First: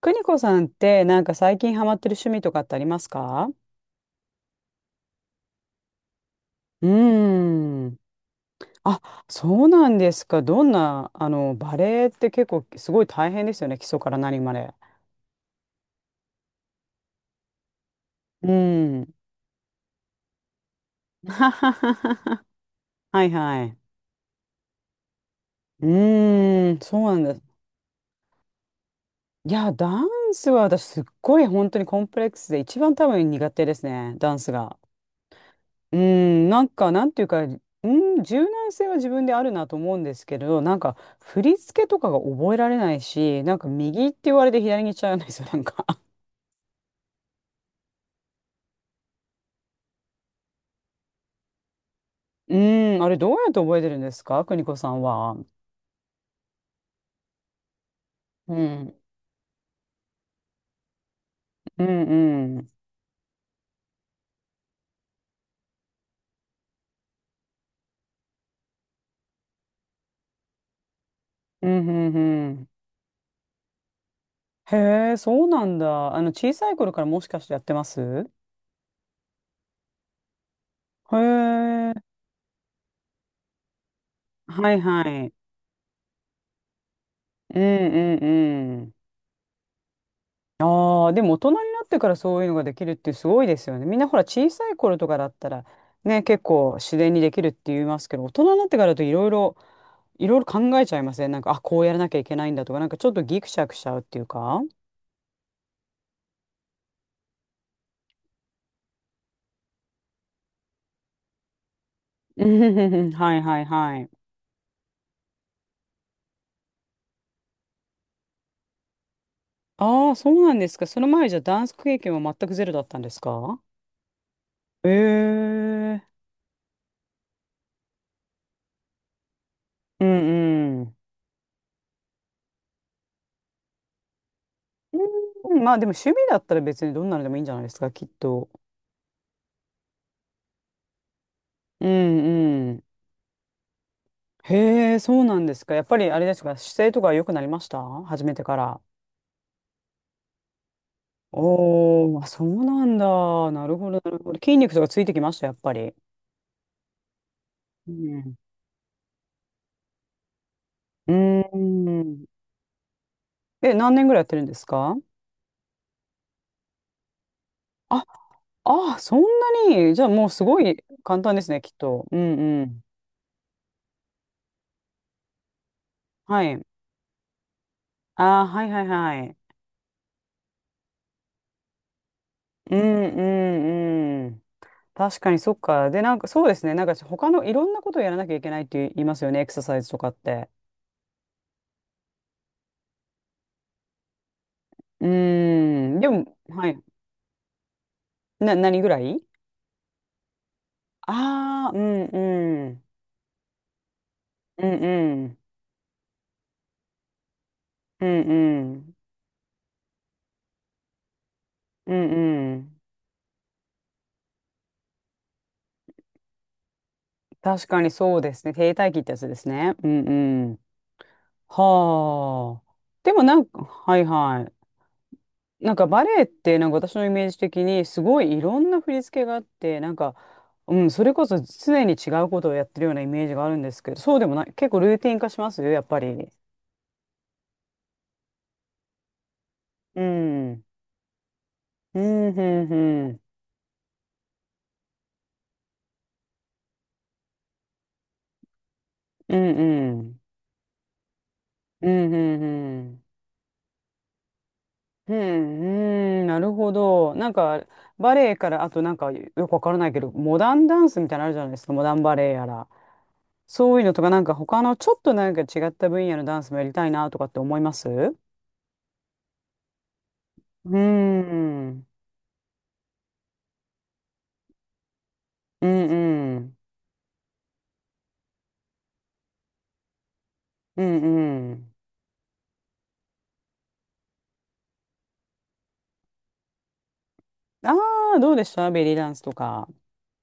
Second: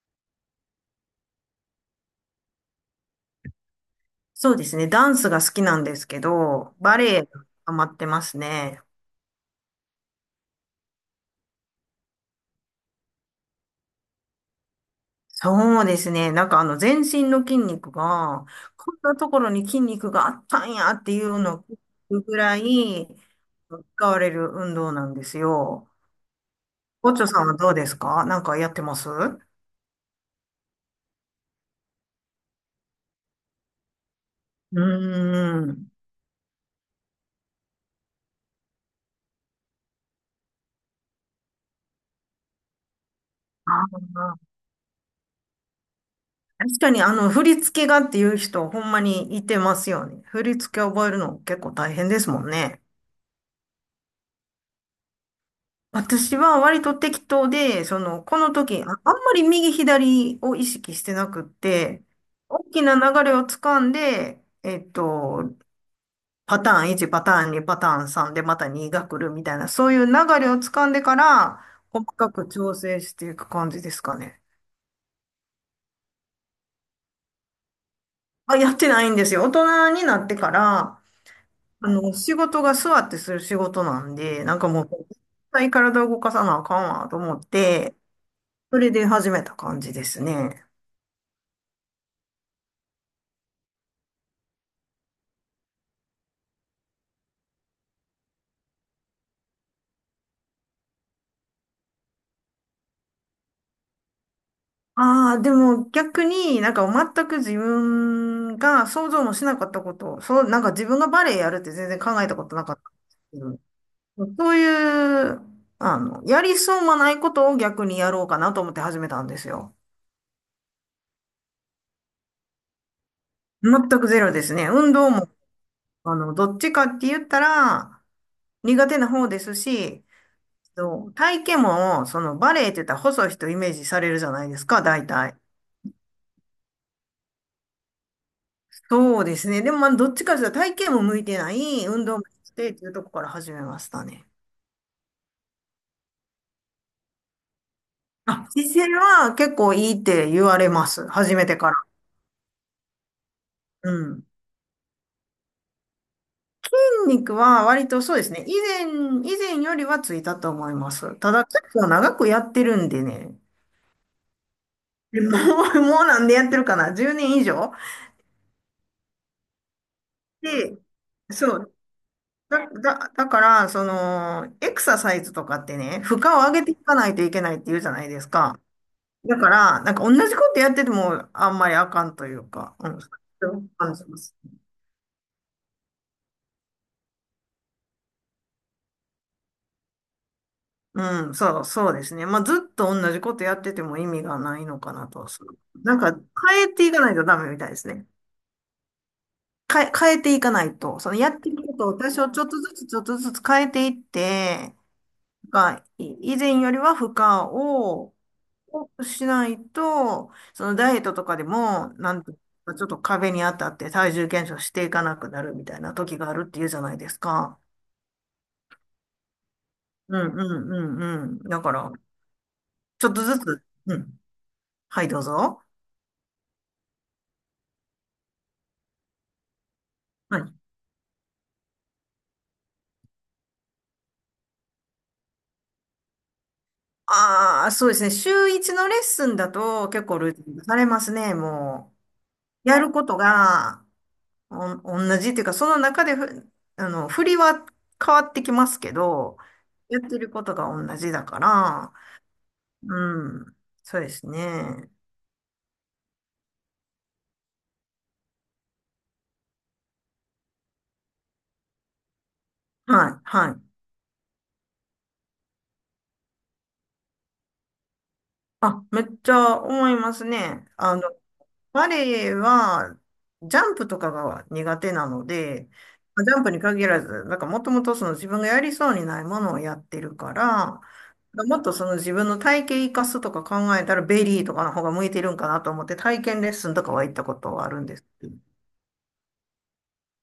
邦子さんってなんか最近ハマってる趣味とかってありますか？そうですね。ダンスが好きなんですけど、うバレエがハマーん。ってますね。あ、そうなんですか。どんな、バレエって結構すごい大変ですよね。基礎から何まで。そうですね。なんか全身の筋肉が、うこんーん。なところに筋肉があったんやっていうのを聞くぐ らいはいはい。使われる運動なんですうよ。ーん、そオッうなチんョでさす。んはどうですか？なんかやってますういや、ダンスは私すっごい本当にコンプレックスで一番多分苦手ですね。ダンスが。ーん。うん、なんか、なんていうか、うん、柔軟性は自分であるなと思うんですけど、なんか、振り付けとかが覚えられないし、なんか、あ右って言ーわれて左に行っちゃうんですよ、なんか。確かに振り付けがっていう人、ほんまにいてますよね。振り付け覚えるの結構大変ですも んうね。ん、あれ、どうやって覚えてるんですか、邦子さんは？私は割と適当で、その、このう時、あ、あん、んまり右左を意識してなくっうて、ん、う大ん、きな流れをつかんで、パターン1、パターン2、パターン3でまた2が来るみたいな、そういう流れをつかんでから、うん、う細んかくうん。調整していく感じですかね。へえ、そうなんだ。あの、小さい頃からもしかしてやってます？あ、やってないんですよ。大人になってから、へえ、仕事が座ってする仕事なんで、なんかはいもう、は絶い。対体を動かさなあかんわと思っうん、て、うん、そうれん。で始めた感じですね。ああ、でも大人になってからそういうのができるってすごいですよね。みんなほら小さい頃とかだったらね、結構自然にできるって言いますけど、大人になってからだといろいろ、いろいろ考えちゃいません？なんか、あ、こうやらなきゃいけないんだとか、なんかちょっとギクシャクしちゃうっていうか。ああ、でも逆になんか全く自分が想像もしなかったこと、そう、なんか自分がバレエやるって全然考えたうことんなうかっんたうんんうん、はでいはすいはい。けど、そういう、やりそうもないことを逆にやろうかなと思って始めたんですよ。ああ、そうなんですか。その前じゃダンス経験は全くゼロだったんですか？全くゼロですね。運動も、ええ、どっちかって言ったら苦手な方ですうし、んうん。そう体型も、そのバレエって言ったら細い人イメージされるじゃないですか、大体。うん、まあでも趣味だったら別にどんなのでもいいんじゃないですか、きっと。そうですね。でも、まあ、どっちかというと体型も向いてなうい、運動もしてっん、ていうとこから始めましたね。へえ、そうなんですか。やっぱりあれですか、姿勢とか良くなりました？初めてあ、か姿ら。勢は結構いいって言われます。始めてから。おー、あ、そうなんだ。なるほうど、なるん。ほど。筋肉とかついてきました、やっぱり？筋肉は割うとそうですん。ね。以前よりはついたと思いまうーす。ただ結構長ん。くやってるんでね。え、何年ぐらいやってるんですか？ でもう、もうなんでやってるかな？ 10 年以上あ、あ、そんなに。じゃあもうすごで、い簡単ですそね、きう。っと。うんうだ、ん。だ、だから、その、エクササイズとかってね、負荷をは上い。げていかないといけないって言うじゃないですあー、か。はいはいはだかい。ら、なんか同じことやっててもあんまりあかんというか、うんうん、そうう感じまんうす。ん。確かにそっか。で、なんかそうですね。なんか他のいろんなことをやらなきゃいけないって言いますよね、エクササイズとかって。うん、そう、そうですね。まあ、ずっと同じことやってても意味がないのかうーなと。そうなん。んでか、も、変はえい。ていかないとダメみたいですね。何ぐらい？変えていかないと、そのやってるああこー、うとをん多少ちょっとうずん。つちょっとずつ変えていっうて、んうん。以前よりは負荷うをんう多ん。くしないと、そのダイエットとかでも、うなんとんうかん。ちょっと壁に当たって体重減少していかなくなるみたいな時があるっていうじゃないですか。確かにそうですね。停滞期ってやつですね。ううんうんうん。んうんうん。だから、はあ。ちょっでともなずんつ、か、うはいん。はい。はい、どうぞ。なんかバレエってなんか私のイメージ的にすごいいろんな振り付けがあってなんか、はい。うん、それこそ常に違うことをやってるようなイメージがあるんですけど、そうでもない？結構ルーティン化しますよ、やっぱり。ああ、そうですね。週一のレッスンだとう結構ルーテん。うィンん化されますね。もうんう、やるこうとん。がお、同じっていうか、その中でふ、あの、振りは変わってきますけうど、んやうってん。ることが同じだかうら、んうんうん。うん。そうですね。うん、うん、なるほど。なんか、バレエから、あとなんか、よくわからないけど、モダンダンスみたいなのあるじゃないですか、モダンバレエやら。はい、はい。そういうのとか、なんか他のちょっとなんか違った分野のダンスもやりたいなとかって思います？うあ、めっちゃ思いますね。ーん。バレエは、ジャンプとかが苦手なのうで、まあジんャうンプん。に限らず、なんかもともとその自分がやりそうにないものをやってるから、うんうもっん。とその自分の体型生かすとか考えたらベリーとかの方が向いてるんかなと思って体験レッスンとかは行ったことはああるんですあ、けどうど。でした、ベリーダンスとか？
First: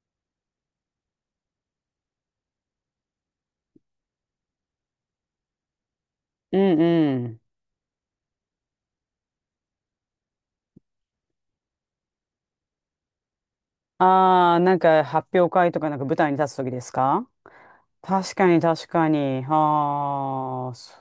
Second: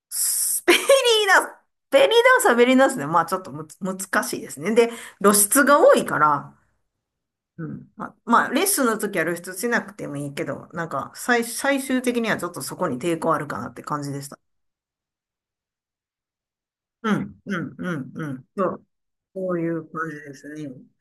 スベリーダンス、ベリーダンスはベリーダンスで、まあちょっと難しいですね。で、露出が多いから、うんうん。うん。あ、まあ、レッスンの時は露出しなくてもいいけど、なんか、最終的にはちょっとそこに抵抗あるかなって感じでした。ああ、なんか発表会とかなんか舞台に立つ時ですうか？ん、うん、うん、う確ん。かにそう、確かに。そういう感じですね。ああ、そ、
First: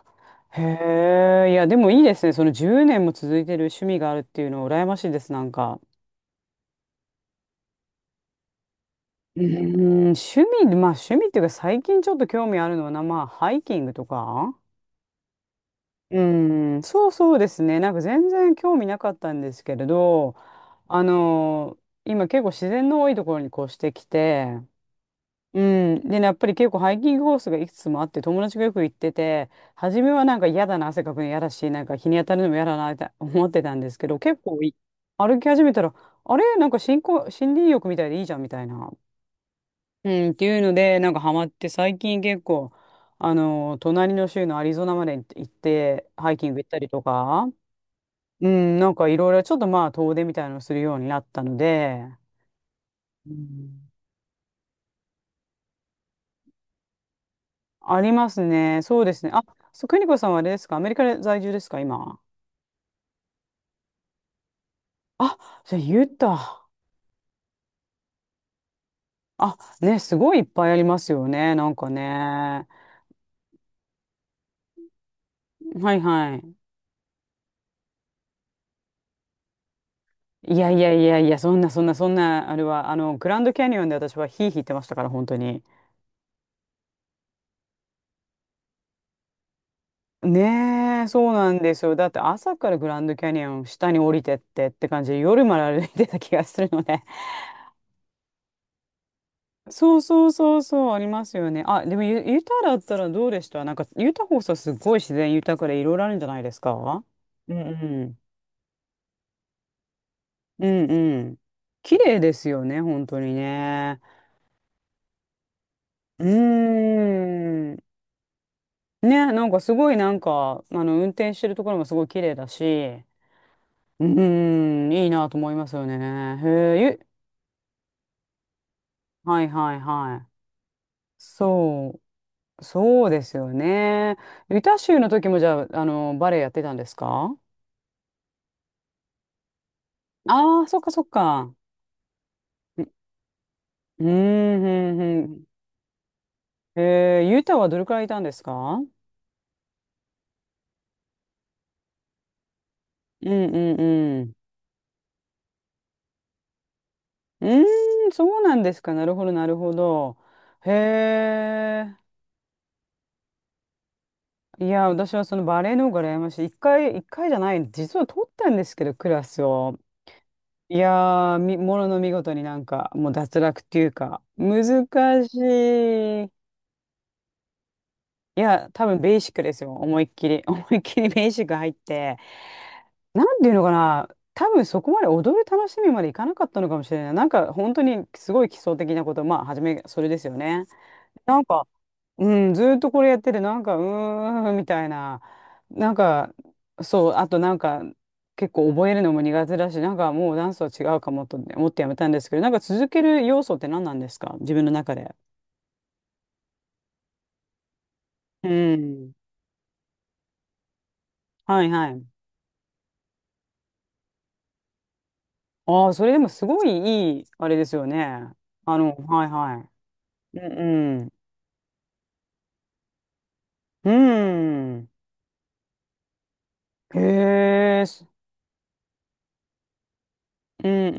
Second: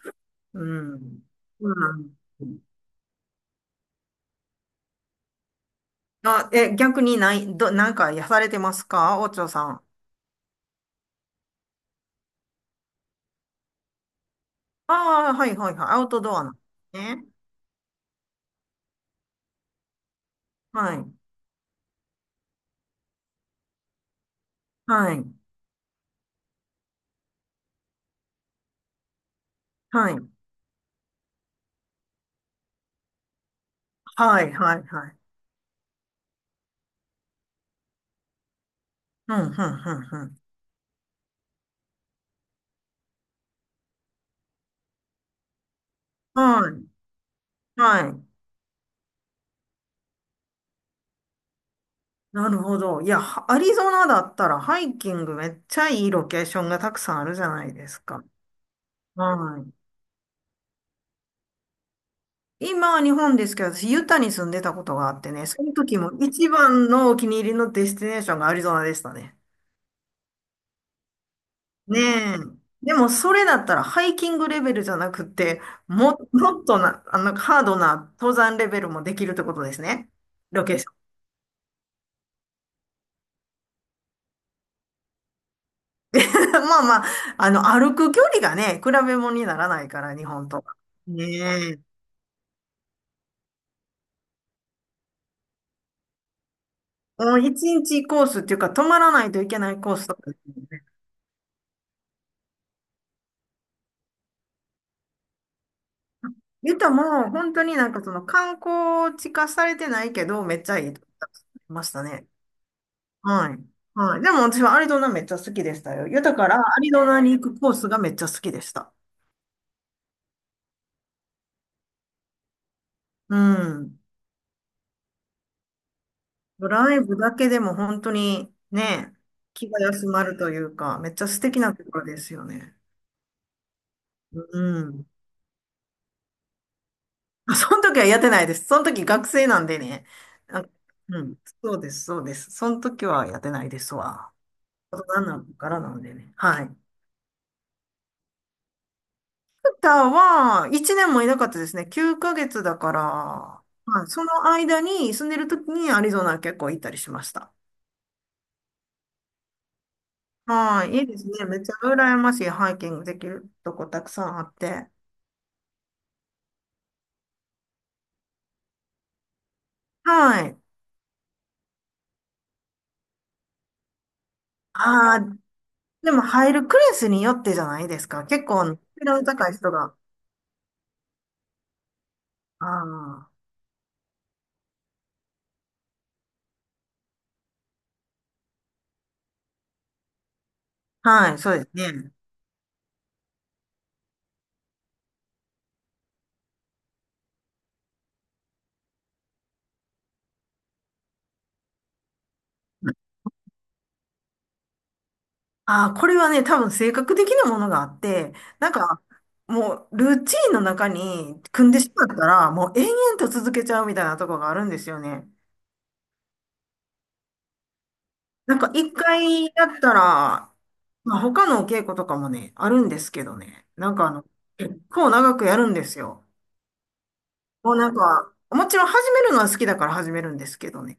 うん。へえ。いやうでもいいでん。すね。その10年も続いてる趣味があるっていうのは羨ましいです、なんか。あ、え、逆にない、なんかやされてますかおうちーょさん。ん、趣味、まあ趣味っていうか最近ちょっと興味あるのはな、まあハイキングとか。ああ、はいはいはい。アウうトドアなんでーん、すそう、ね。そうですね。なんか全然興味なかったんですけれど、はあい。の、今結構自然の多いところに越してきて、はい。うん。でね、やっぱり結構ハイキングコースがいくつもあって、友達がよく行ってて、初めはい。はなんか嫌だな、汗かくの嫌だし、なんか日に当たるのも嫌だなって思ってたんですけど、結はい構はいはい。歩き始めたら、あれ、なんか新興、森林浴みたいでいいじゃんみたいな。うん、うん、うん、ううん、っん。ていうので、なんかハマって、最近結構、あの、隣の州のアリゾナまで行って、ハイキング行っはたい。りとか、はい。うん、なんかいろいろちょっとまあ遠出みたいなのをするようになったので、なるほど。いや、うはアリん、ゾナだったらハイキングめっちゃいいロケーションがたくさんあるじゃないであすりか。ますね。そうですね。あ、はい。そう、邦子さんはあれですか、アメリカで在住ですか今？今、日本ですけど、私、ユタに住んでたことがあってあ、ね、そのじゃあ時ユも一タ。番のお気に入りのデスティネーションがアリゾナでしたね。あ、ね、すごいいっぱいありますよね。なんかねえ。ね。でも、それだったらハイキングレベルじゃなくて、はいはい。もっとな、ハードな登山レベルもできるってことですね。いロやケーいシやョいン。やいや、そんなそんなそんな、あれは、あの、グランドキャニオンで私はヒーヒー言ってましたから、本当に。まあまあ、歩く距離がね、比べ物にならないから、日本と。ねえ、ねそうなんでえ。すよ。だって朝からグランドキャニオン下に降りてってって感じで、夜まで歩いてた気がするので。もう一日コースっていうか、泊まらないといけないコそーうスとそかうですそうよね。そう、ありますよね。あ、でもユタだったらどうでした、なんか、ユタ放送すごい自然豊かでいろいろあるんじゃないです言ったらか？もう、本うんう当になんかそん。の観光地化されてないけど、めっうちゃいんいとこうだとん。思いまし綺た麗ね。ですよね、本当にはい。ね。はい。でも私はアリゾナめっちゃ好きでしたよ。う豊からアリーゾナに行くコーん。スがめっちゃ好きでした。ね、なんかすごいなんか、あの、運転してるところもすごい綺麗だし、うん。うーん、いいなと思いますよね。へえ、ライブだけでも本当にね、はい気はいが休はまい。るというか、めっちゃ素敵なとこそろですよう、ね。そうですよね。うユタ州ん。の時もじゃあ、あの、バレエやってたんですか？ あその時はやってないです。その時学生なんでね。ああ、あ、そっかそっうん、か。そうです、そうです。そのう時はやってないですうーん、わ。う大ん、人うになん。ってからなんでね。はい。ユタはどれくらいいたんですか？タは1年もいなかったですね。9ヶ月だから、うんうんはい、うそん。の間に住んでる時にアリゾナ結構行ったりしましうた。ーん、そうなんですか。なるほど、なるほど。へはい、いいですね。めっちゃえ。羨ましいハイキングできるとこたくさんあっいや、て。私はそのバレエの方が羨ましい。一回、一回じゃない、実は取ったんですけど、クラスを。はい。いやー、ものの見事になんか、もう脱落っていうか、難あしあ、でもい。入るクラスによってじゃないですか。い結構や、ね、多分レベベルーのシック高でいす人よ。が。思いっきり。思いっきりベーシック入って。なあんていうのかな、多分そこまで踊る楽しみまでいかなかったのかもしれない。なんか本当にすごい基礎的なこと、まあ、初め、それですよね。あ、はない、んそうでか、すね。うん、ずーっとこれやってて、なんか、うーん、みたいな。なんか、そう、あとなんか、結構覚えるのも苦手だし、なんかもうダンスは違うかもと思ってやめたんですけど、なんか続ける要素って何なんですか、自分の中で？ああ、これはね、多分性格的なものがあって、うなんか、ん。もう、ルーチンの中には組いんではしい。まったら、もう延々と続けちゃうみたいなとこがあるんですよね。ああ、それでもすごいいい、あれですよね。なんか、あ一の、はい回やはったい。うら、んうん。まあ、他のお稽古とかもね、あるんですけどね。うなんか、結ん。構長くやるんですよ。へもうえ、なんか、もちろん始めるのは好きだから始めるんですうけどんうね。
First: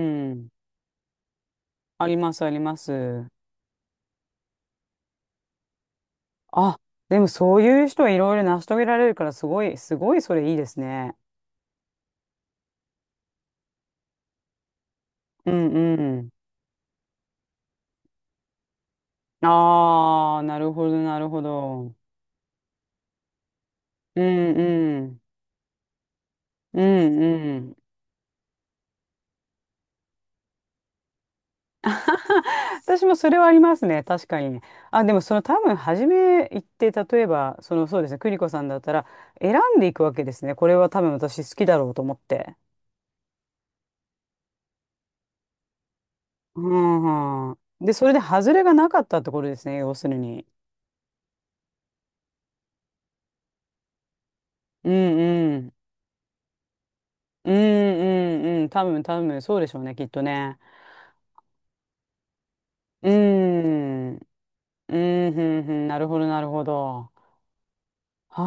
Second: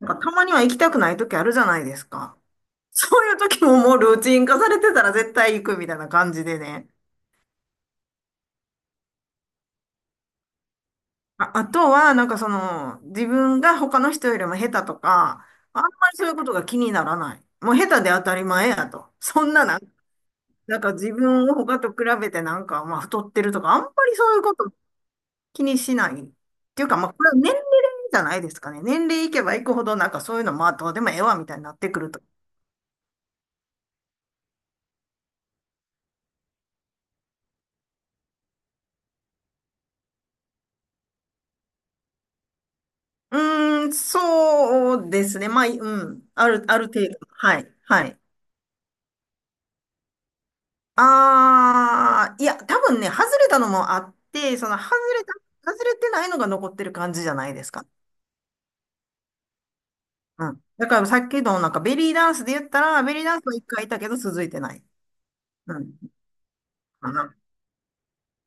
なんか、たうまん。には行きたくない時あるじゃないであすりまか。すありまそす。ういう時ももうルーチン化されてたら絶対行くみたいな感じであ、ね。でもそういう人はいろいろ成し遂げられるから、すごい、すごいそれいいですね。あ、あとは、なんかその、自分が他の人よりも下手とか、うんあんまりうそん。ういうことが気にならない。もう下手で当たり前やと。そんななん、ああ、なるなんほかど自なるほ分を他とど。比べてなんか、まあ太ってるとか、あんまりうそういうこんとうん。気にしない。っうていうか、まあんこれは年う齢ん。じゃないですかね。年齢いけばいくほど、なんかそういうの、まあどうでもええわ、みたいになってくると。私もそれはありますね。確かにね。あ、でもその多分初め行って、例えば、そのそうですね、邦子さんだったら選んでいくわけですね。これは多分私好きだろうと思って。うーん、そうですね。まあ、うん、うある程度。んうん。はい、で、そはれでい。外れがなかったってことですね、要するに。ああ、いや、多分ね、外れたのもあって、うんれた、うん。外れてないのが残ってる感じじゃなうんいですか。うんうん。多分多分そうでしょうね、きっとうね。ん。だからさっきのなんかベリーダンスで言ったら、うベリーダンスは一回いたけん。どうん続いてない。うんううん。なるん。ほど、なるほど。かな。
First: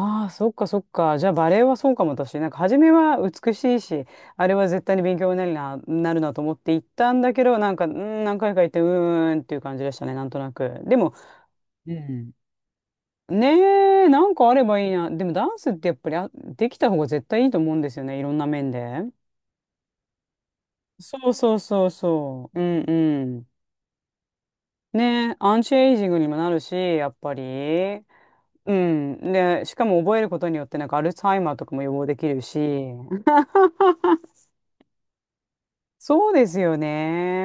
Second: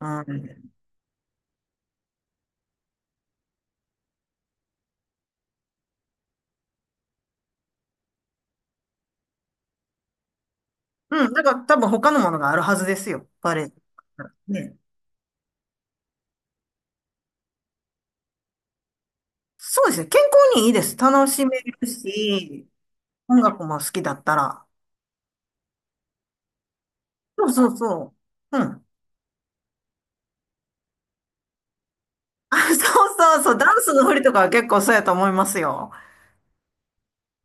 うあ、そっかん。そっか。じゃあバレエはそうかも私。なんか初めは美しいし、あれは絶対に勉強になるな、なるなと思って行ったんだけど、なんか、うん、何回か行って、うーんっていう感じでしたね、なんとなく。でも、うん。だから多分う他のもん。のがあるはずですよ。ねバレエ。え、なんかあれね。ばいいな。でもダンスってやっぱりできた方が絶対いいと思うんですよね。いろんな面で。そうですね。健康にいいです。そ楽うしそめうそるうそう。うし、んう音ん。楽も好きだったら。ねえ、アンチエイジングにもなるし、やっぱそうそうり。そう。ううん。ん。で、しかも覚えることによってなんかアルツハイマーとかも予防できるあ、そし。うそうそう。ダンスの振りとかは結構そうやと思いますよ。そうですよ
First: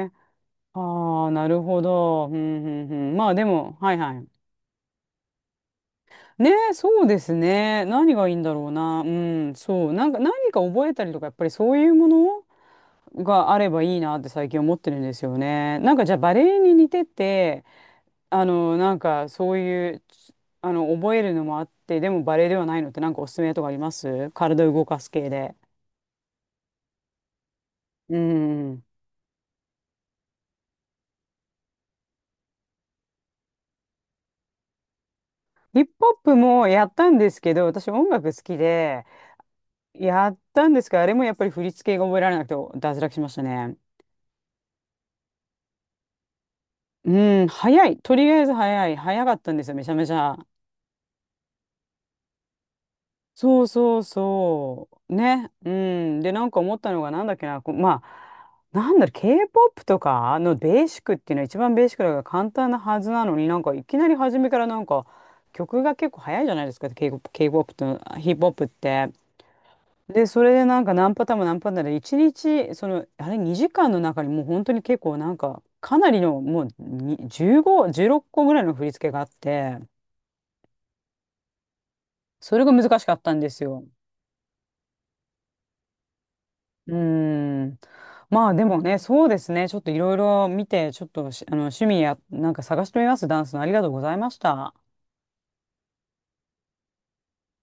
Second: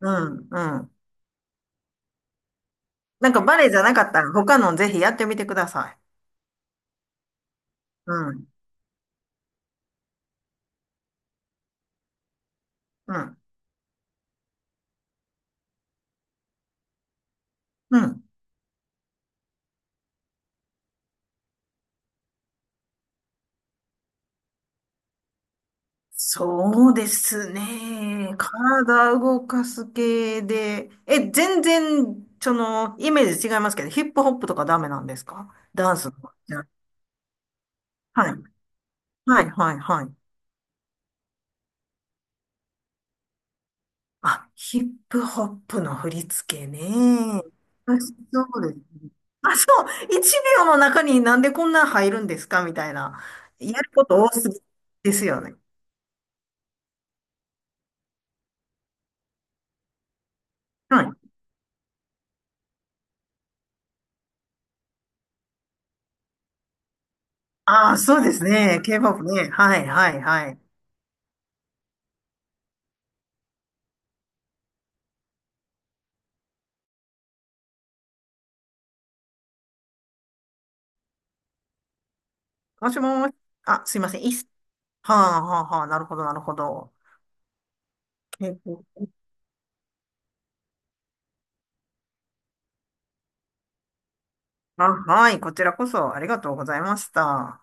うん、うん。ああ、なるほど。うんうんうん。まなんあかでバレエじも、ゃはないかっはたい。ら他のぜひやってみてください。ねえ、そうですね。何がいういんん。だろうな。うん、そう。なんか何か覚えたりとか、やっぱりそういうものうん。があればいいなって最近思ってるんですよね。なんかじゃあバレエに似てて、うん。あの、なんかそういう、あの、覚えるのもあって、でもバレエではないのってなんかおすすめとかあります、体を動かす系で？そうですうね。ん。体動かす系で。え、全然、その、イメージ違いますけど、ヒップホップとかダメなんですかヒップダンスホッの。プじゃもあやったんですけど、私音楽はい。好きで、はい、はい、はい。やったんですけど、あれもやっぱり振り付けが覚えられなくて脱落しましたね。あ、ヒップホップの振り付けね。うん、早あ、い。そとりあえずうです。早い。早かったんあ、でそすよ、めちゃめちう。ゃ。1秒の中になんでこんな入るんですかみたいな。そうやるそうこと多すぎそでう。すよね。ね。うん。で、なんか思ったのが、なんだっけな、こうまあ、なんだろう、K-POP とかのベーシッはクっい。ていうのは一番ベーシックだから簡単なはずなのに、なんかいきなり初めからなんか曲が結構早いじゃないですか、K-POP、K-POP あとあ、そうヒでップすホップっね。て。K-POP ね。はい、はい、で、そはれい。でなんか何パターンも何パターンで、一日、その、あれ2時間の中にもう本当に結構なんか、かなりのもうに15、16個ぐらいの振り付けがあって、それがも難ししかったもんですあ、よ。すいません。いいっす。はあ、はあ、はあ。なるほど、なるほうど。ーん。まあでもね、K-POP。そうですね。ちょっといろいろ見て、ちょっとしあの趣味や、なんか探してみます。ダンスの。ありがとうございました。あ、はい。こちらこそありがとうございました。